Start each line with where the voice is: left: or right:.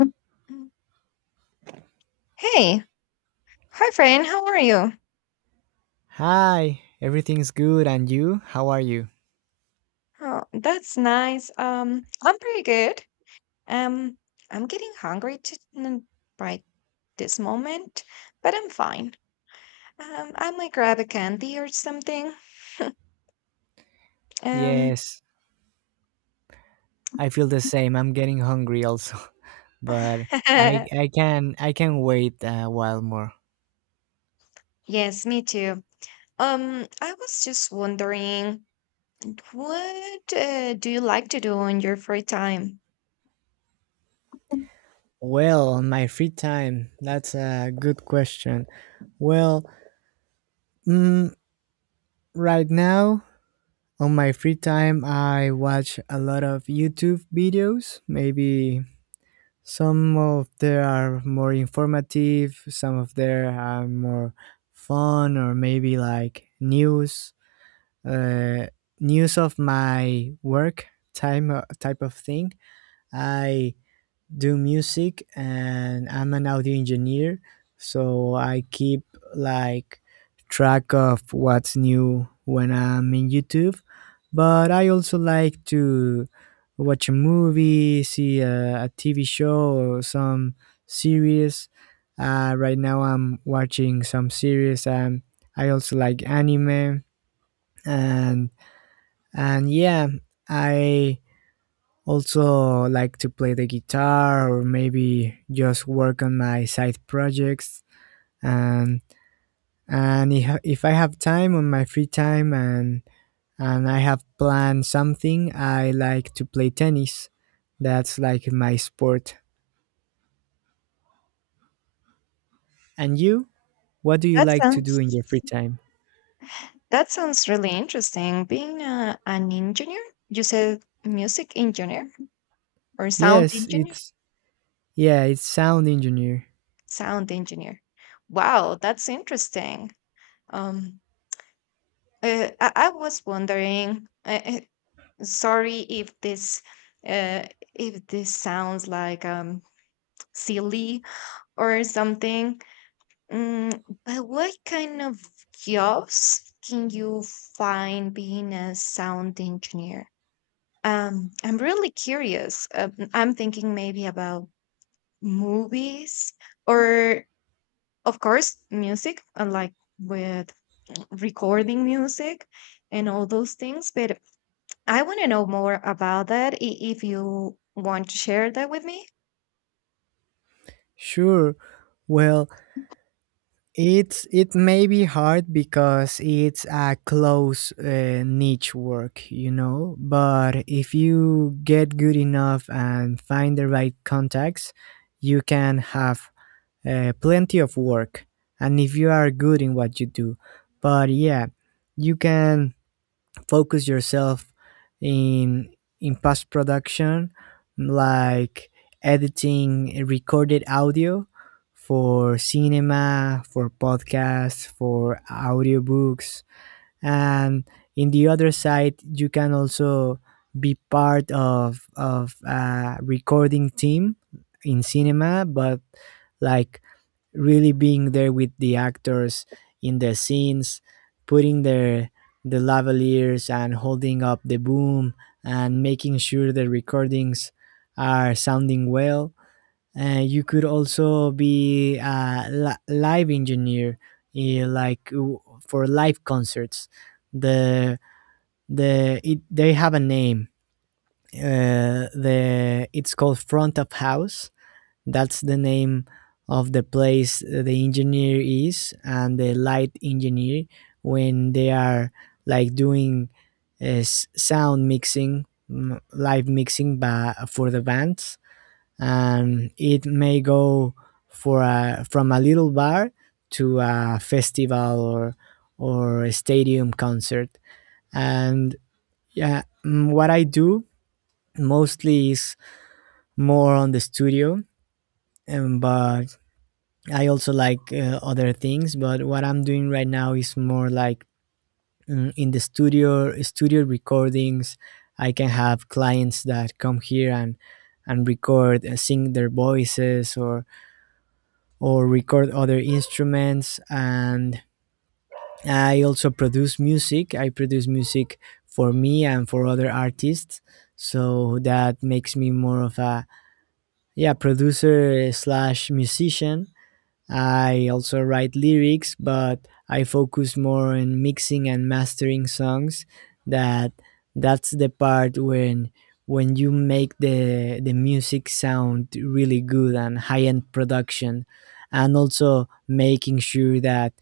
left: Mm. Hey, hi friend, how are you?
right: Hi, everything's good and you? How are you?
left: Oh, that's nice. I'm pretty good. Um, I'm getting hungry to, right this moment, but I'm fine. I might grab a candy or something. Um,
right: Yes, I feel the same. I'm getting hungry also, but I I can I can wait a while more.
left: yes, me too. I was just wondering, what do you like to do in your free time? Mm.
right: Well, on my free time, that's a good question. Well, mm, right now on my free time, I watch a lot of YouTube videos. Maybe some of them are more informative, some of them are more fun, or maybe like news uh, news of my work time type of thing. I do music and I'm an audio engineer, so I keep like track of what's new when I'm in YouTube. But I also like to watch a movie, see a TV show or some series. Right now I'm watching some series. I also like anime and and yeah, I also like to play the guitar or maybe just work on my side projects. And and if I have time on my free time and I have planned something, I like to play tennis. That's like my sport. And you? What do you
left: That
right: like to do
left: sounds
right: in your free time?
left: That sounds really interesting. Being a, an engineer, you said music engineer or sound
right: Yes,
left: engineer?
right: it's yeah, it's sound engineer.
left: Sound engineer. Wow, that's interesting. Um, I was wondering. Sorry uh, if this sounds like silly or something. But what kind of jobs can you find being a sound engineer? I'm really curious. I'm thinking maybe about movies or, of course, music, like with recording music and all those things. But I want to know more about if you want to share that with me.
right: Sure. Well, it may be hard because it's a close niche work, you know. But if you get good enough and find the right contacts, you can have plenty of work. And if you are good in what you do, but yeah, you can focus yourself in in post production, like editing recorded audio for cinema, for podcasts, for audiobooks. And in the other side, you can also be part of a recording team in cinema, but like really being there with the actors in the scenes, putting the lavaliers and holding up the boom, and making sure the recordings are sounding well. You could also be a live engineer, like for live concerts. The they have a name. The It's called front of house. That's the name of the place the engineer is, and the light engineer, when they are like doing sound mixing, live mixing, for the band. And it may go from a little bar to a festival, or a stadium concert. And yeah, what I do mostly is more on the studio. Um, but I also like other things. But what I'm doing right now is more like, in the studio, studio recordings. I can have clients that come here and record, sing their voices, or record other instruments. And I also produce music. I produce music for me and for other artists. So that makes me more of a, yeah, producer slash musician. I also write lyrics, but I focus more on mixing and mastering songs. That that's the part when you make the music sound really good and high end production, and also making sure that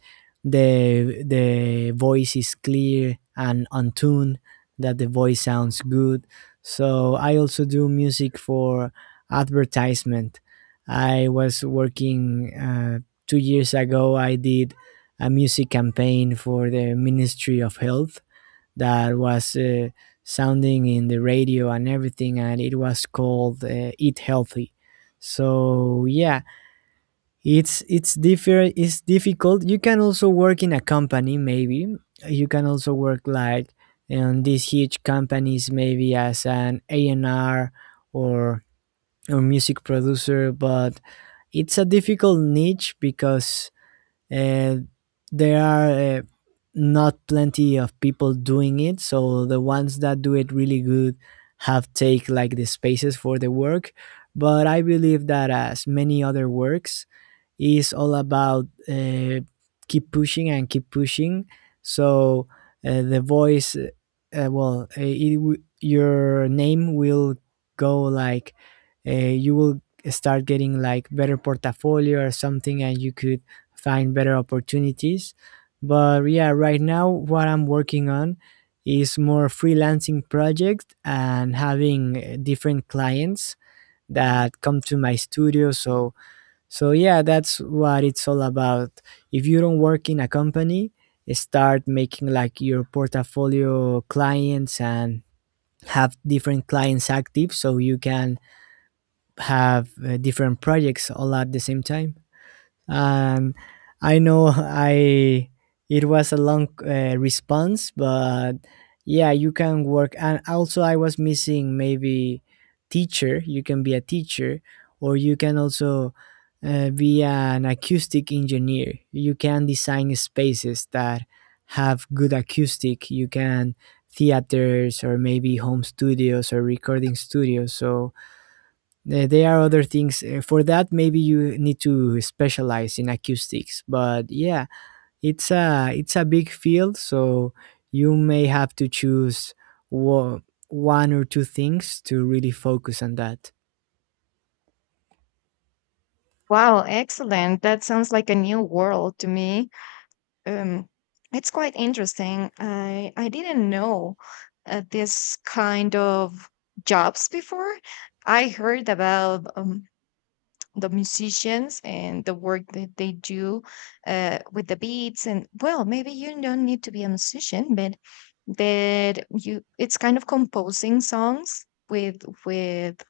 right: the voice is clear and on tune, that the voice sounds good. So I also do music for advertisement. I was working. 2 years ago I did a music campaign for the ministry of health. That was sounding in the radio and everything, and it was called eat healthy. So yeah, it's different. It's difficult. You can also work in a company, maybe. You can also work like in these huge companies, maybe as an a&r or music producer. But it's a difficult niche because uh, there are, not plenty of people doing it, so the ones that do it really good have take like the spaces for the work. But I believe that, as many other works, is all about keep pushing and keep pushing. So the voice, well, it, w- your name will go like, you will start getting like better portfolio or something, and you could find better opportunities. But yeah, right now what I'm working on is more freelancing project and having different clients that come to my studio. So yeah, that's what it's all about. If you don't work in a company, start making like your portfolio clients and have different clients active, so you can have different projects all at the same time. And I know, I it was a long response, but yeah, you can work. And also, I was missing maybe teacher. You can be a teacher, or you can also be an acoustic engineer. You can design spaces that have good acoustic. You can theaters or maybe home studios or recording studios. So there are other things for that. Maybe you need to specialize in acoustics, but yeah, it's a big field, so you may have to choose wo- one or two things to really focus on that.
left: Wow, excellent. That sounds like a new world to me. Um, it's quite interesting. I didn't know this kind of jobs before. I heard about the musicians and the work that they do with the beats, and well, maybe you don't need to be a musician, but that you, it's kind of composing songs with with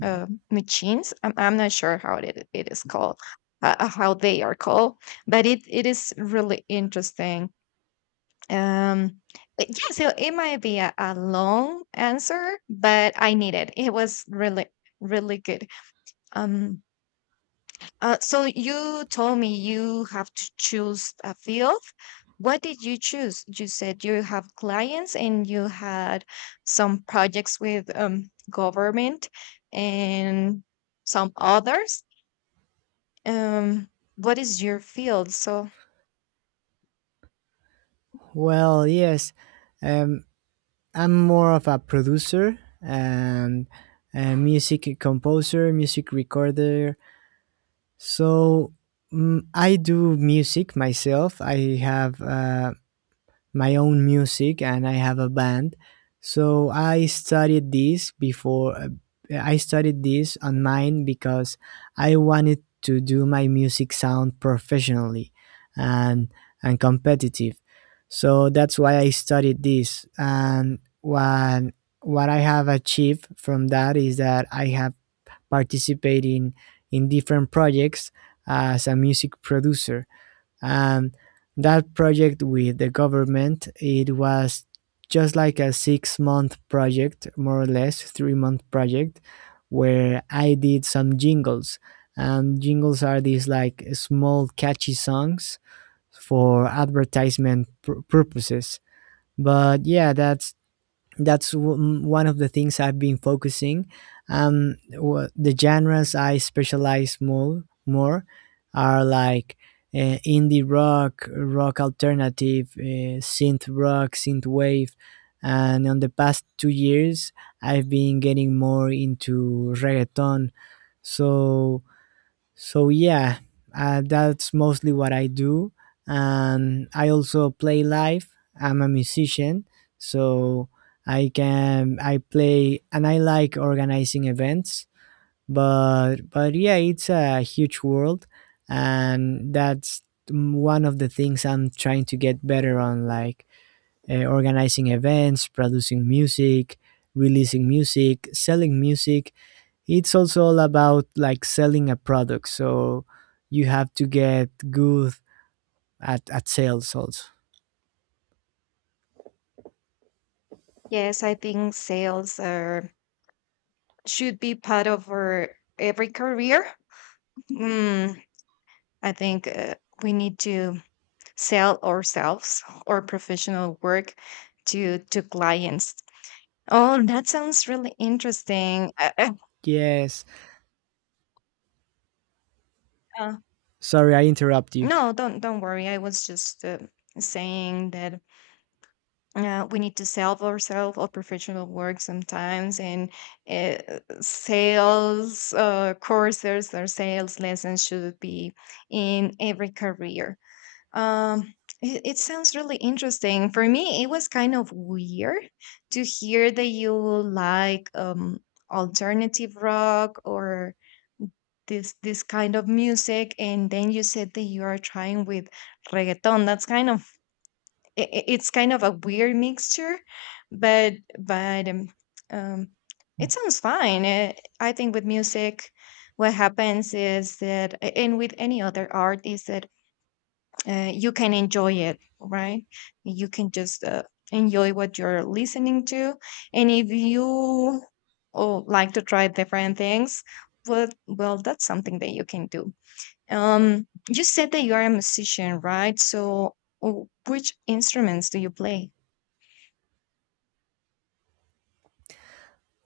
left: uh, machines. I'm not sure how it is called, how they are called, but it is really interesting. Um but yeah, so it might be a long answer, but I need it. It was really really good. Um uh, so you told me you have to choose a field. What did you choose? You said you have clients and you had some projects with government and some others. Um, what is your field? So
right: Well, yes, um, I'm more of a producer and a music composer, music recorder. So, I do music myself. I have. My own music, and I have a band. So I studied this before. I studied this online because I wanted to do my music sound professionally and competitive. So that's why I studied this. And what I have achieved from that is that I have participated in, different projects as a music producer. And that project with the government, it was just like a 6-month project, more or less 3-month project, where I did some jingles. And jingles are these like small catchy songs for advertisement purposes. But yeah, that's one of the things I've been focusing. The genres I specialize more are like indie rock, rock alternative, synth rock, synth wave. And on the past 2 years I've been getting more into reggaeton. So so yeah, that's mostly what I do. And I also play live. I'm a musician. So I play, and I like organizing events. But yeah, it's a huge world. And that's one of the things I'm trying to get better on, like organizing events, producing music, releasing music, selling music. It's also all about like selling a product. So you have to get good at sales also.
left: yes, I think sales are, should be part of our, every career. Mm, I think we need to sell ourselves or professional work to clients. Oh, that sounds really interesting.
right: Yes.
left: Uh,
right: Sorry, I interrupt you.
left: no, don't worry. I was just saying that we need to sell ourselves or professional work sometimes, and uh, sales courses or sales lessons should be in every career. Um, it, it sounds really interesting. For me, it was kind of weird to hear that you like alternative rock or this kind of music, and then you said that you are trying with reggaeton. That's kind of it's kind of a weird mixture, but um it sounds fine. Eh, I think with music what happens is that and with any other art is that you can enjoy it, right? You can just enjoy what you're listening to, and if you oh, like to try different things, well, that's something that you can do. You said that you are a musician, right? So, which instruments do you play?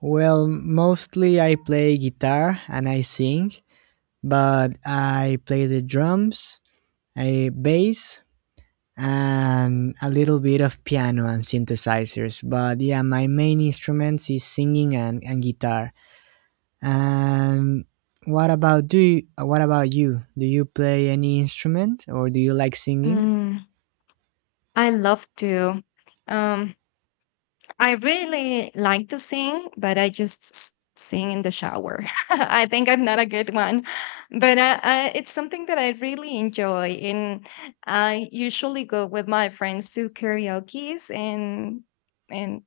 right: Well, mostly I play guitar and I sing, but I play the drums, I bass, and a little bit of piano and synthesizers. But yeah, my main instruments is singing and, guitar. And what about you? Do you play any instrument, or do you like singing
left: Mm, I love to. Um, I really like to sing, but I just sing in the shower. I think I'm not a good one, but it's something that I really enjoy. And I usually go with my friends to karaoke's and and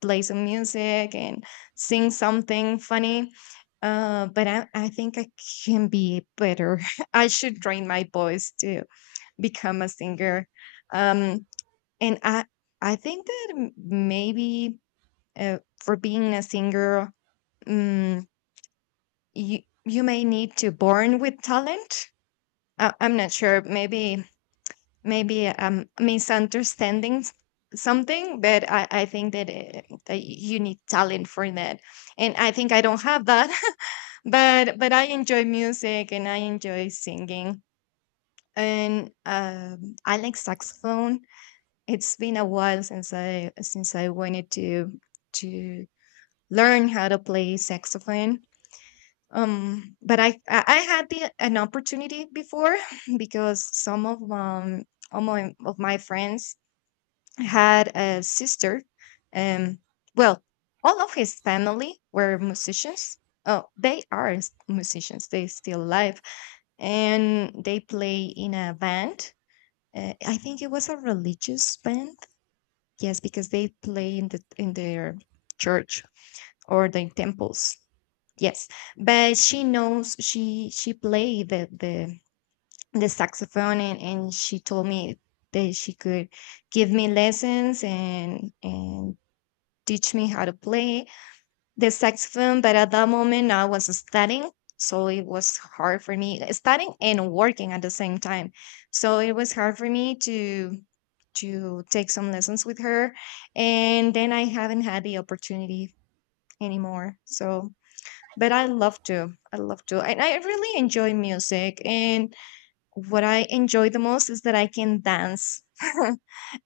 left: play some music and sing something funny. But I think I can be better. I should train my voice to become a singer. Um, and I think that maybe uh, for being a singer, um, you you may need to born with talent. I'm not sure. Maybe misunderstanding something, but I think that, that you need talent for that, and I think I don't have that. But I enjoy music and I enjoy singing, and I like saxophone. It's been a while since I wanted to to learn how to play saxophone. But I had the an opportunity before because some of all my of my friends had a sister. Um, well, all of his family were musicians. Oh, they are musicians. They still alive, and they play in a band. I think it was a religious band. Yes, because they play in their church or the temples. Yes, but she knows she played the saxophone, and she told me that she could give me lessons and teach me how to play the saxophone. But at that moment, I was studying. So it was hard for me studying and working at the same time. So it was hard for me to take some lessons with her. And then I haven't had the opportunity anymore. So but I love to. I love to. And I really enjoy music. And what I enjoy the most is that I can dance. Uh,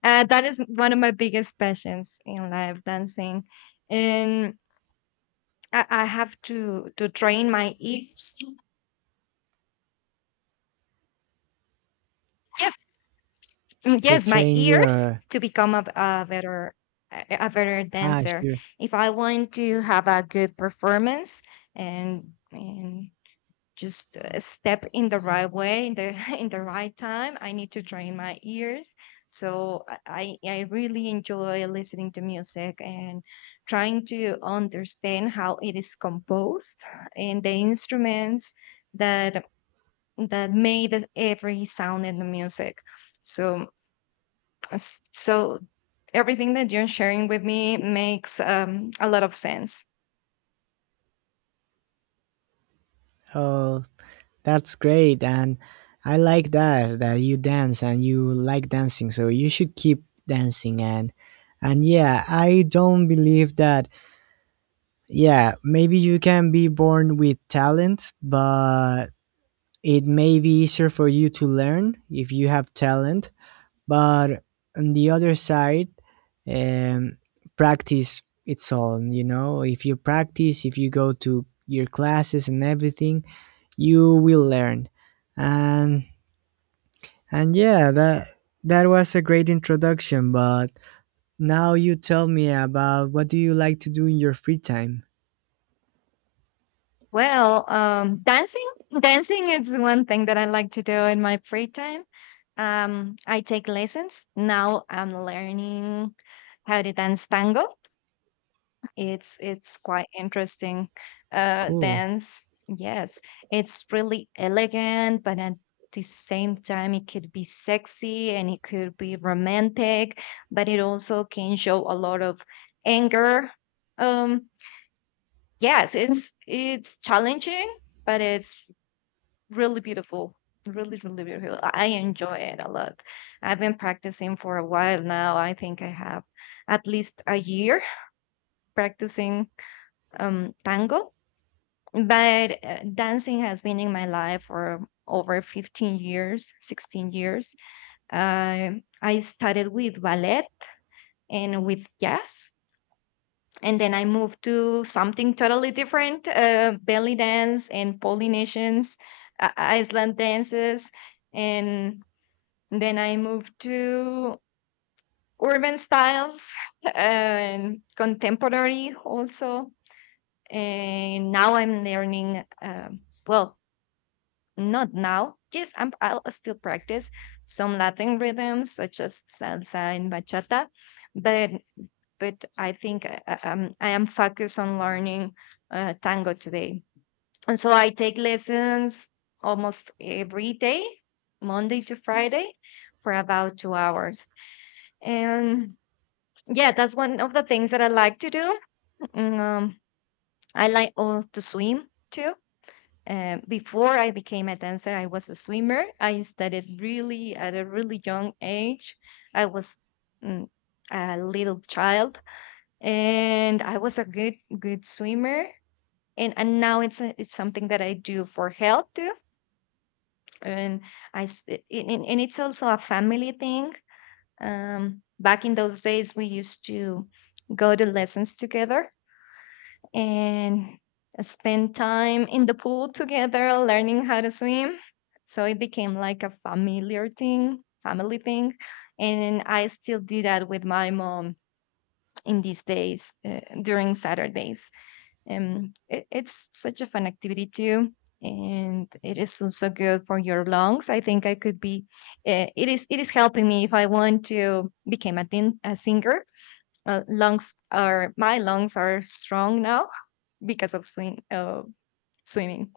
left: that is one of my biggest passions in life, dancing. And I have to train my ears. Yes,
right: to
left: yes, my
right: train
left: ears,
right: your?
left: to become a better a better
right: Ah,
left: dancer.
right: sure.
left: If I want to have a good performance and just step in the right way in the in the right time, I need to train my ears. So I really enjoy listening to music and trying to understand how it is composed and the instruments that every sound in the music. So, s- so everything that you're sharing with me makes a lot of sense.
right: Oh, that's great. And I like that you dance and you like dancing. So you should keep dancing, and yeah, I don't believe that. Yeah, maybe you can be born with talent, but it may be easier for you to learn if you have talent. But on the other side, um, practice, it's all, you know, if you practice, if you go to your classes and everything, you will learn. And yeah, that was a great introduction. But now you tell me about, what do you like to do in your free time?
left: Well, dancing is one thing that I like to do in my free time. I take lessons now. I'm learning how to dance tango. It's quite interesting
right: Cool.
left: dance. Yes, it's really elegant, but at the same time, it could be sexy and it could be romantic, but it also can show a lot of anger. Um, yes, it's challenging, but it's really beautiful. Really, really beautiful. I enjoy it a lot. I've been practicing for a while now. I think I have at least a year practicing tango, but dancing has been in my life for over 15 years, 16 years. uh, I started with ballet and with jazz, and then I moved to something totally different. Belly dance and polynesians, iceland dances, and then I moved to urban styles and contemporary also. And now I'm learning well not now. Yes, I'll still practice some Latin rhythms such as salsa and bachata, but I think I am focused on learning tango today, and so I take lessons almost every day, Monday to Friday, for about 2 hours. And yeah, that's one of the things that I like to do. Mm, Um, I like oh, to swim too. Before I became a dancer, I was a swimmer. I started really at a really young age. I was mm, a little child, and I was a good swimmer. And now it's a, it's something that I do for health too. And I s- it- it- and it's also a family thing. Back in those days, we used to go to lessons together and spend time in the pool together learning how to swim. So it became like a familiar thing, family thing. And I still do that with my mom in these days during Saturdays. It, it's such a fun activity too. And it is also good for your lungs. I think I could be. It is. It is helping me if I want to become a singer. Lungs are My lungs are strong now, because of swimming.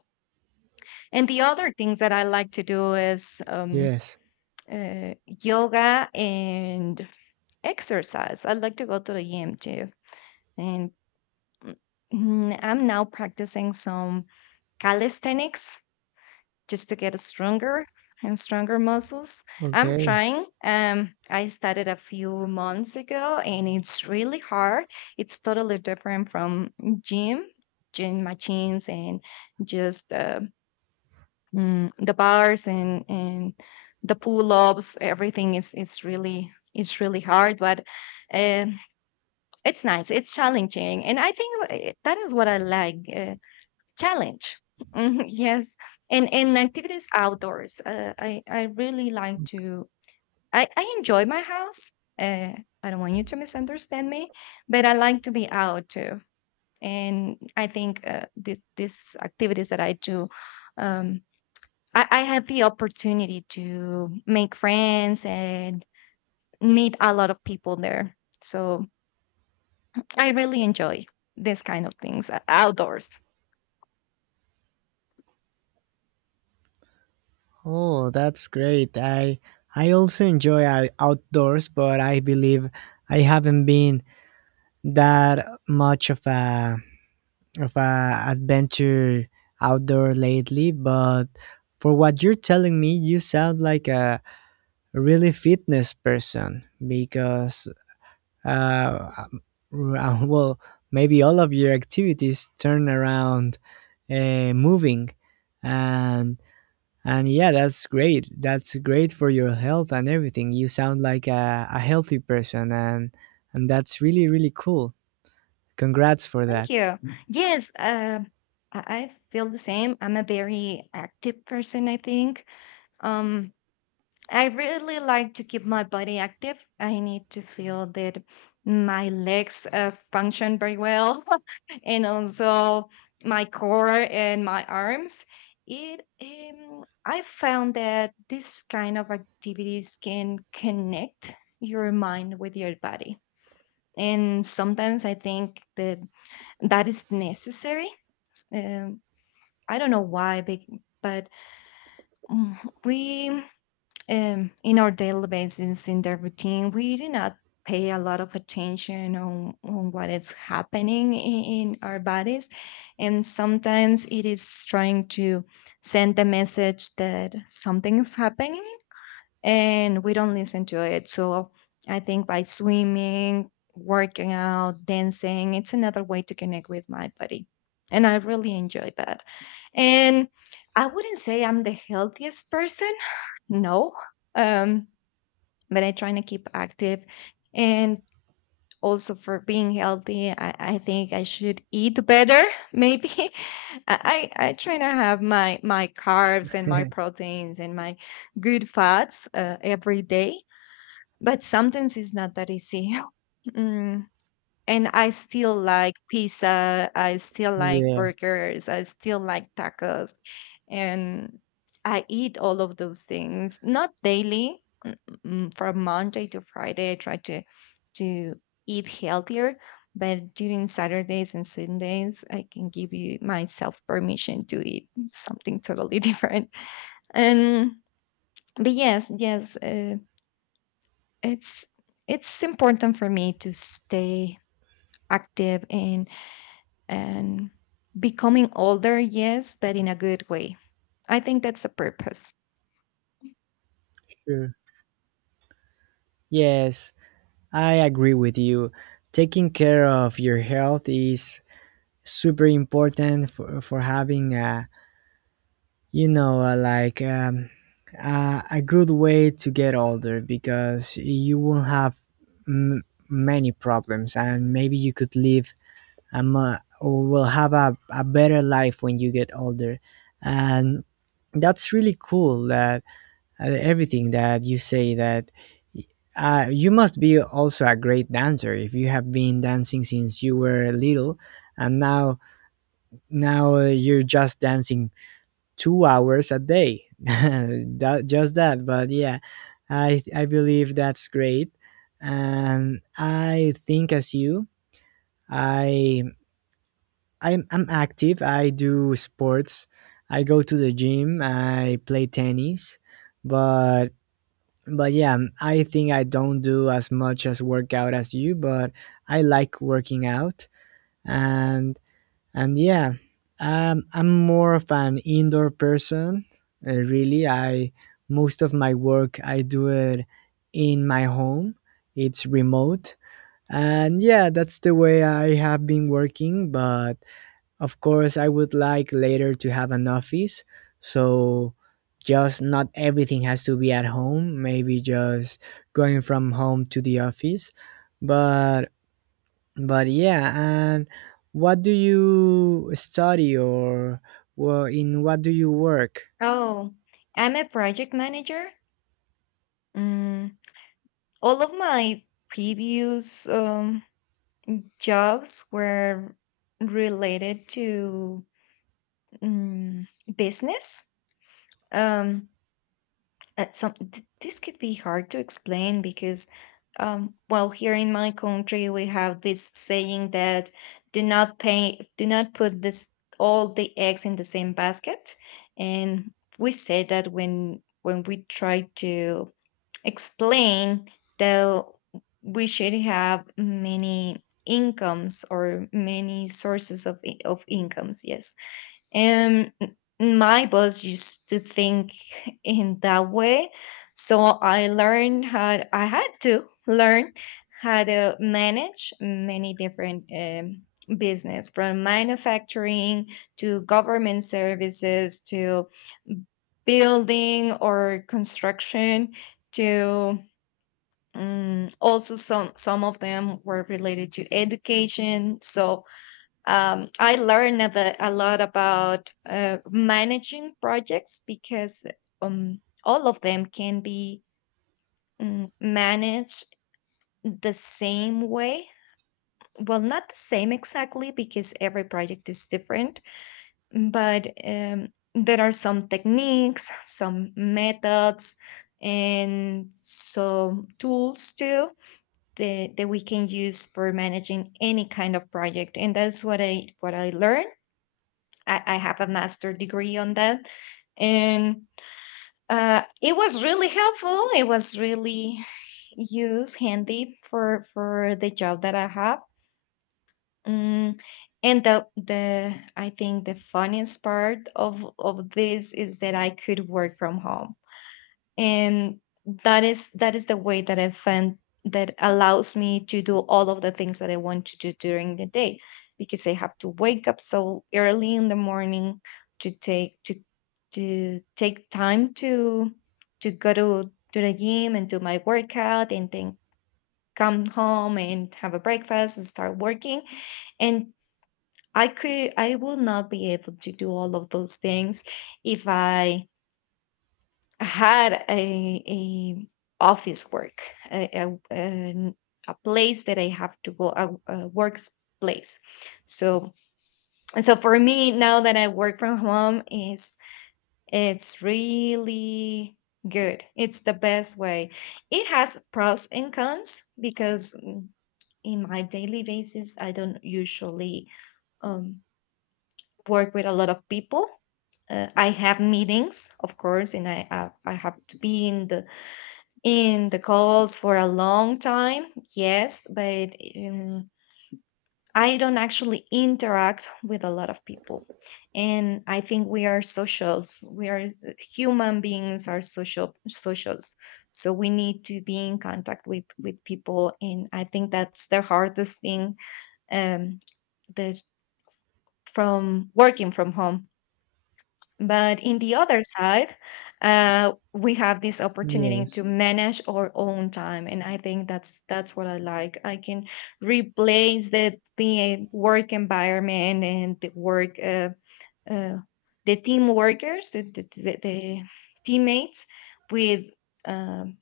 left: And the other things that I like to do is
right: Yes.
left: yoga and exercise. I like to go to the gym too. And I'm now practicing some calisthenics just to get stronger and stronger muscles. I'm
right: Okay.
left: trying. I started a few months ago and it's really hard. It's totally different from gym, gym machines, and just the bars and the pull-ups. Everything is, it's really hard, but uh, it's nice, it's challenging, and I think that is what I like. Challenge. Mhm, yes. And activities outdoors. I really like to I enjoy my house. uh, I don't want you to misunderstand me, but I like to be out too. And I think this activities that I do, um I had the opportunity to make friends and meet a lot of people there. So I really enjoy this kind of things outdoors.
right: Oh, that's great. I also enjoy outdoors, but I believe I haven't been that much of a, adventure outdoor lately. But for what you're telling me, you sound like a really fitness person because uh um, well, maybe all of your activities turn around, moving and And yeah, that's great. That's great for your health and everything. You sound like a healthy person, and that's really really cool. Congrats for
left: Thank
right: that.
left: you. Mm. Yes, I feel the same. I'm a very active person, I think. Um, I really like to keep my body active. I need to feel that my legs function very well and also my core and my arms. It I found that this kind of activities can connect your mind with your body. And sometimes I think that that is necessary. Um, I don't know why, bec- but mm, we in our daily basis in the routine we do not pay a lot of attention on what is happening in our bodies, and sometimes it is trying to send the message that something is happening, and we don't listen to it. So I think by swimming, working out, dancing, it's another way to connect with my body, and I really enjoy that. And I wouldn't say I'm the healthiest person, no. um but I try to keep active, and also for being healthy, I think I should eat better maybe. I I try to have my my carbs and my proteins and my good fats every day, but sometimes it's not that easy. Mm, and I still like pizza. I still like
right: Yeah,
left: burgers. I still like tacos, and I eat all of those things not daily. From Monday to Friday, I try to eat healthier, but during Saturdays and Sundays, I can give you myself permission to eat something totally different. And but yes, yes, it's it's important for me to stay active, and and becoming older, yes, but in a good way. I think that's the purpose.
right: sure. Yes, I agree with you. Taking care of your health is super important for having a you know a, like um, good way to get older because you will have m- many problems, and maybe you could live or will have a better life when you get older. And that's really cool that everything that you say, that you must be also a great dancer if you have been dancing since you were little. And now now you're just dancing 2 hours a day, that, just that, but yeah, I believe that's great. And I think, as you, i I'm active. I do sports. I go to the gym. I play tennis, but yeah, I think I don't do as much as workout as you, but I like working out. And yeah, I'm more of an indoor person. Really, I most of my work I do it in my home. It's remote, and yeah, that's the way I have been working. But of course, I would like later to have an office, so just not everything has to be at home, maybe just going from home to the office. But but yeah, and what do you study, or well, in what do you work?
left: Oh, I'm a project manager. Mm, all of my previous jobs were related to mm, business. Um, this could be hard to explain because well, here in my country we have this saying that do not put this all the eggs in the same basket. And we say that when we try to explain that we should have many incomes or many sources of incomes, yes. And my boss used to think in that way. So I had to learn how to manage many different business, from manufacturing to government services, to building or construction, to also some of them were related to education. So I learned a lot about managing projects, because all of them can be managed the same way. Well, not the same exactly, because every project is different, but there are some techniques, some methods, and some tools too that, that we can use for managing any kind of project. And that's what I learned. I have a master degree on that, and it was really helpful. It was really use handy for the job that I have. Mm, and the I think the funniest part of this is that I could work from home, and that is the way that I find that allows me to do all of the things that I want to do during the day, because I have to wake up so early in the morning to take to to take time to go to the gym and do my workout, and then come home and have a breakfast and start working. And I will not be able to do all of those things if I had a office work, a, a, an- a place that I have to go, a workplace. So, so for me now that I work from home, is it's really good. It's the best way. It has pros and cons because, in my daily basis I don't usually um, work with a lot of people. I have meetings, of course, and I have to be in the calls for a long time, yes, but I don't actually interact with a lot of people. And I think we are socials. We are human beings are social socials. So we need to be in contact with people, and I think that's the hardest thing um that from working from home. But in the other side, we have this opportunity
right: Yes.
left: to manage our own time, and I think that's what I like. I can replace the work environment and the work, uh, the team workers, the teammates with, um,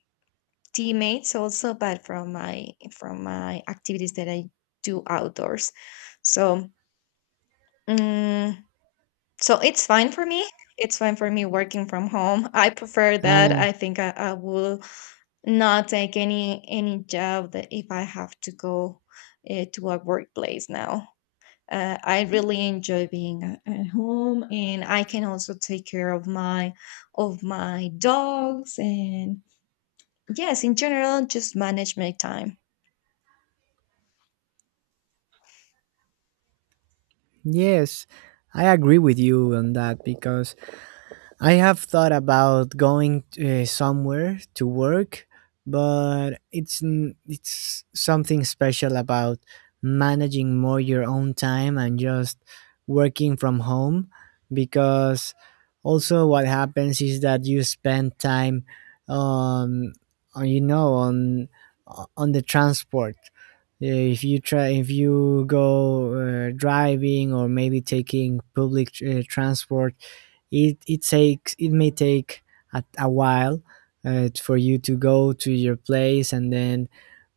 left: teammates also, but from my activities that I do outdoors. So. mm, so it's fine for me. It's fine for me working from home. I prefer that.
right: Uh,
left: I think I will not take any job that if I have to go to a workplace now. I really enjoy being at home, and I can also take care of my dogs and, yes, in general, just manage my time.
right: yes, I agree with you on that because I have thought about going somewhere to work. But it's it's something special about managing more your own time and just working from home because also what happens is that you spend time um on you know on on the transport. If you try, if you go, driving or maybe taking public transport, it takes it may take a while for you to go to your place and then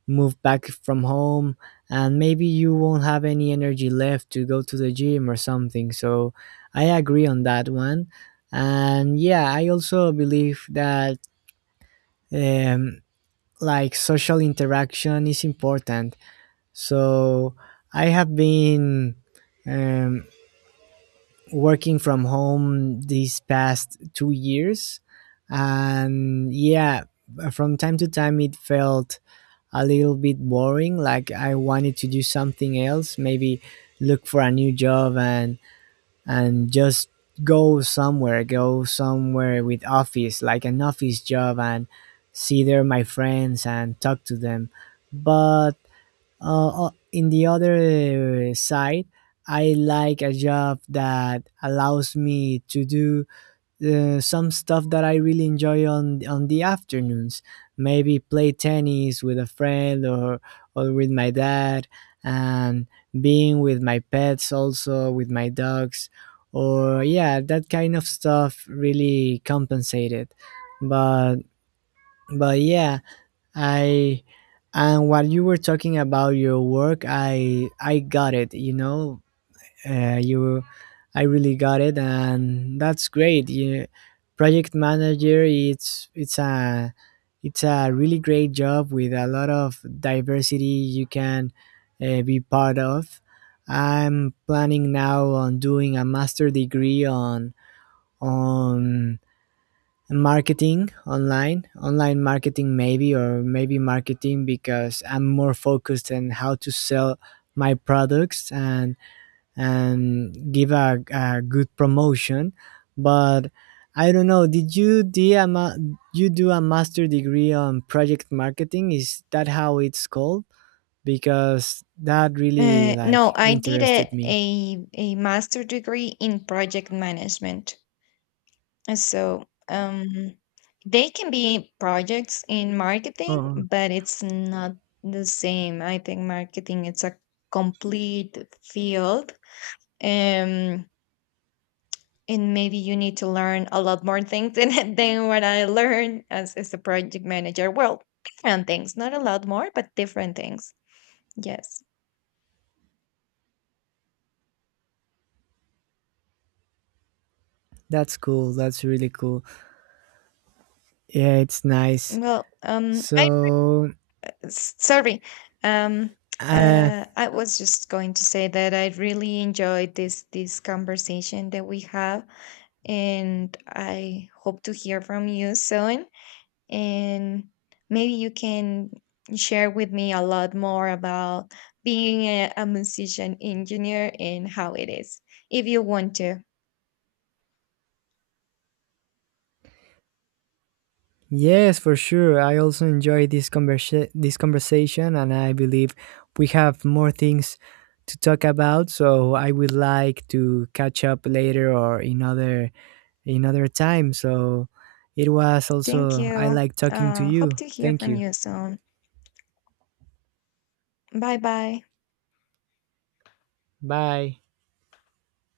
right: move back from home. And maybe you won't have any energy left to go to the gym or something. So I agree on that one. And yeah, I also believe that um, like social interaction is important. So I have been um, working from home these past 2 years. And yeah, from time to time it felt a little bit boring. Like I wanted to do something else, maybe look for a new job, and just go somewhere with office, like an office job, and see there my friends and talk to them. But in the other side, I like a job that allows me to do some stuff that I really enjoy on the afternoons. Maybe play tennis with a friend or with my dad, and being with my pets also with my dogs, or yeah, that kind of stuff really compensated. But yeah, I and what you were talking about your work, I got it. You know, you, I really got it, and that's great. You, project manager, it's it's a really great job with a lot of diversity you can be part of. I'm planning now on doing a master degree on marketing, online marketing maybe, or maybe marketing, because I'm more focused on how to sell my products and give a good promotion. But I don't know, did you do a, ma- you do a master degree on project marketing? Is that how it's called? Because that really
left: No,
right: like
left: I did
right: interested me.
left: a master degree in project management. So they can be projects in marketing,
right: Oh,
left: but it's not the same. I think marketing it's a complete field, um, and maybe you need to learn a lot more things than than what I learned as a project manager. Well, different things, not a lot more, but different things. Yes.
right: that's cool. That's really cool. Yeah, it's nice.
left: Well, I...
right: so
left: Sorry. Um,
right: uh,
left: I was just going to say that I really enjoyed this conversation that we have, and I hope to hear from you soon. And maybe you can share with me a lot more about being a musician engineer and how it is, if you want to.
right: Yes, for sure. I also enjoy this conversation, and I believe we have more things to talk about. So I would like to catch up later, or in other time. So it was
left: Thank
right: also, I
left: you.
right: like talking to
left: Hope
right: you.
left: to hear
right: Thank
left: from
right: you.
left: you soon. Bye bye.
right: Bye.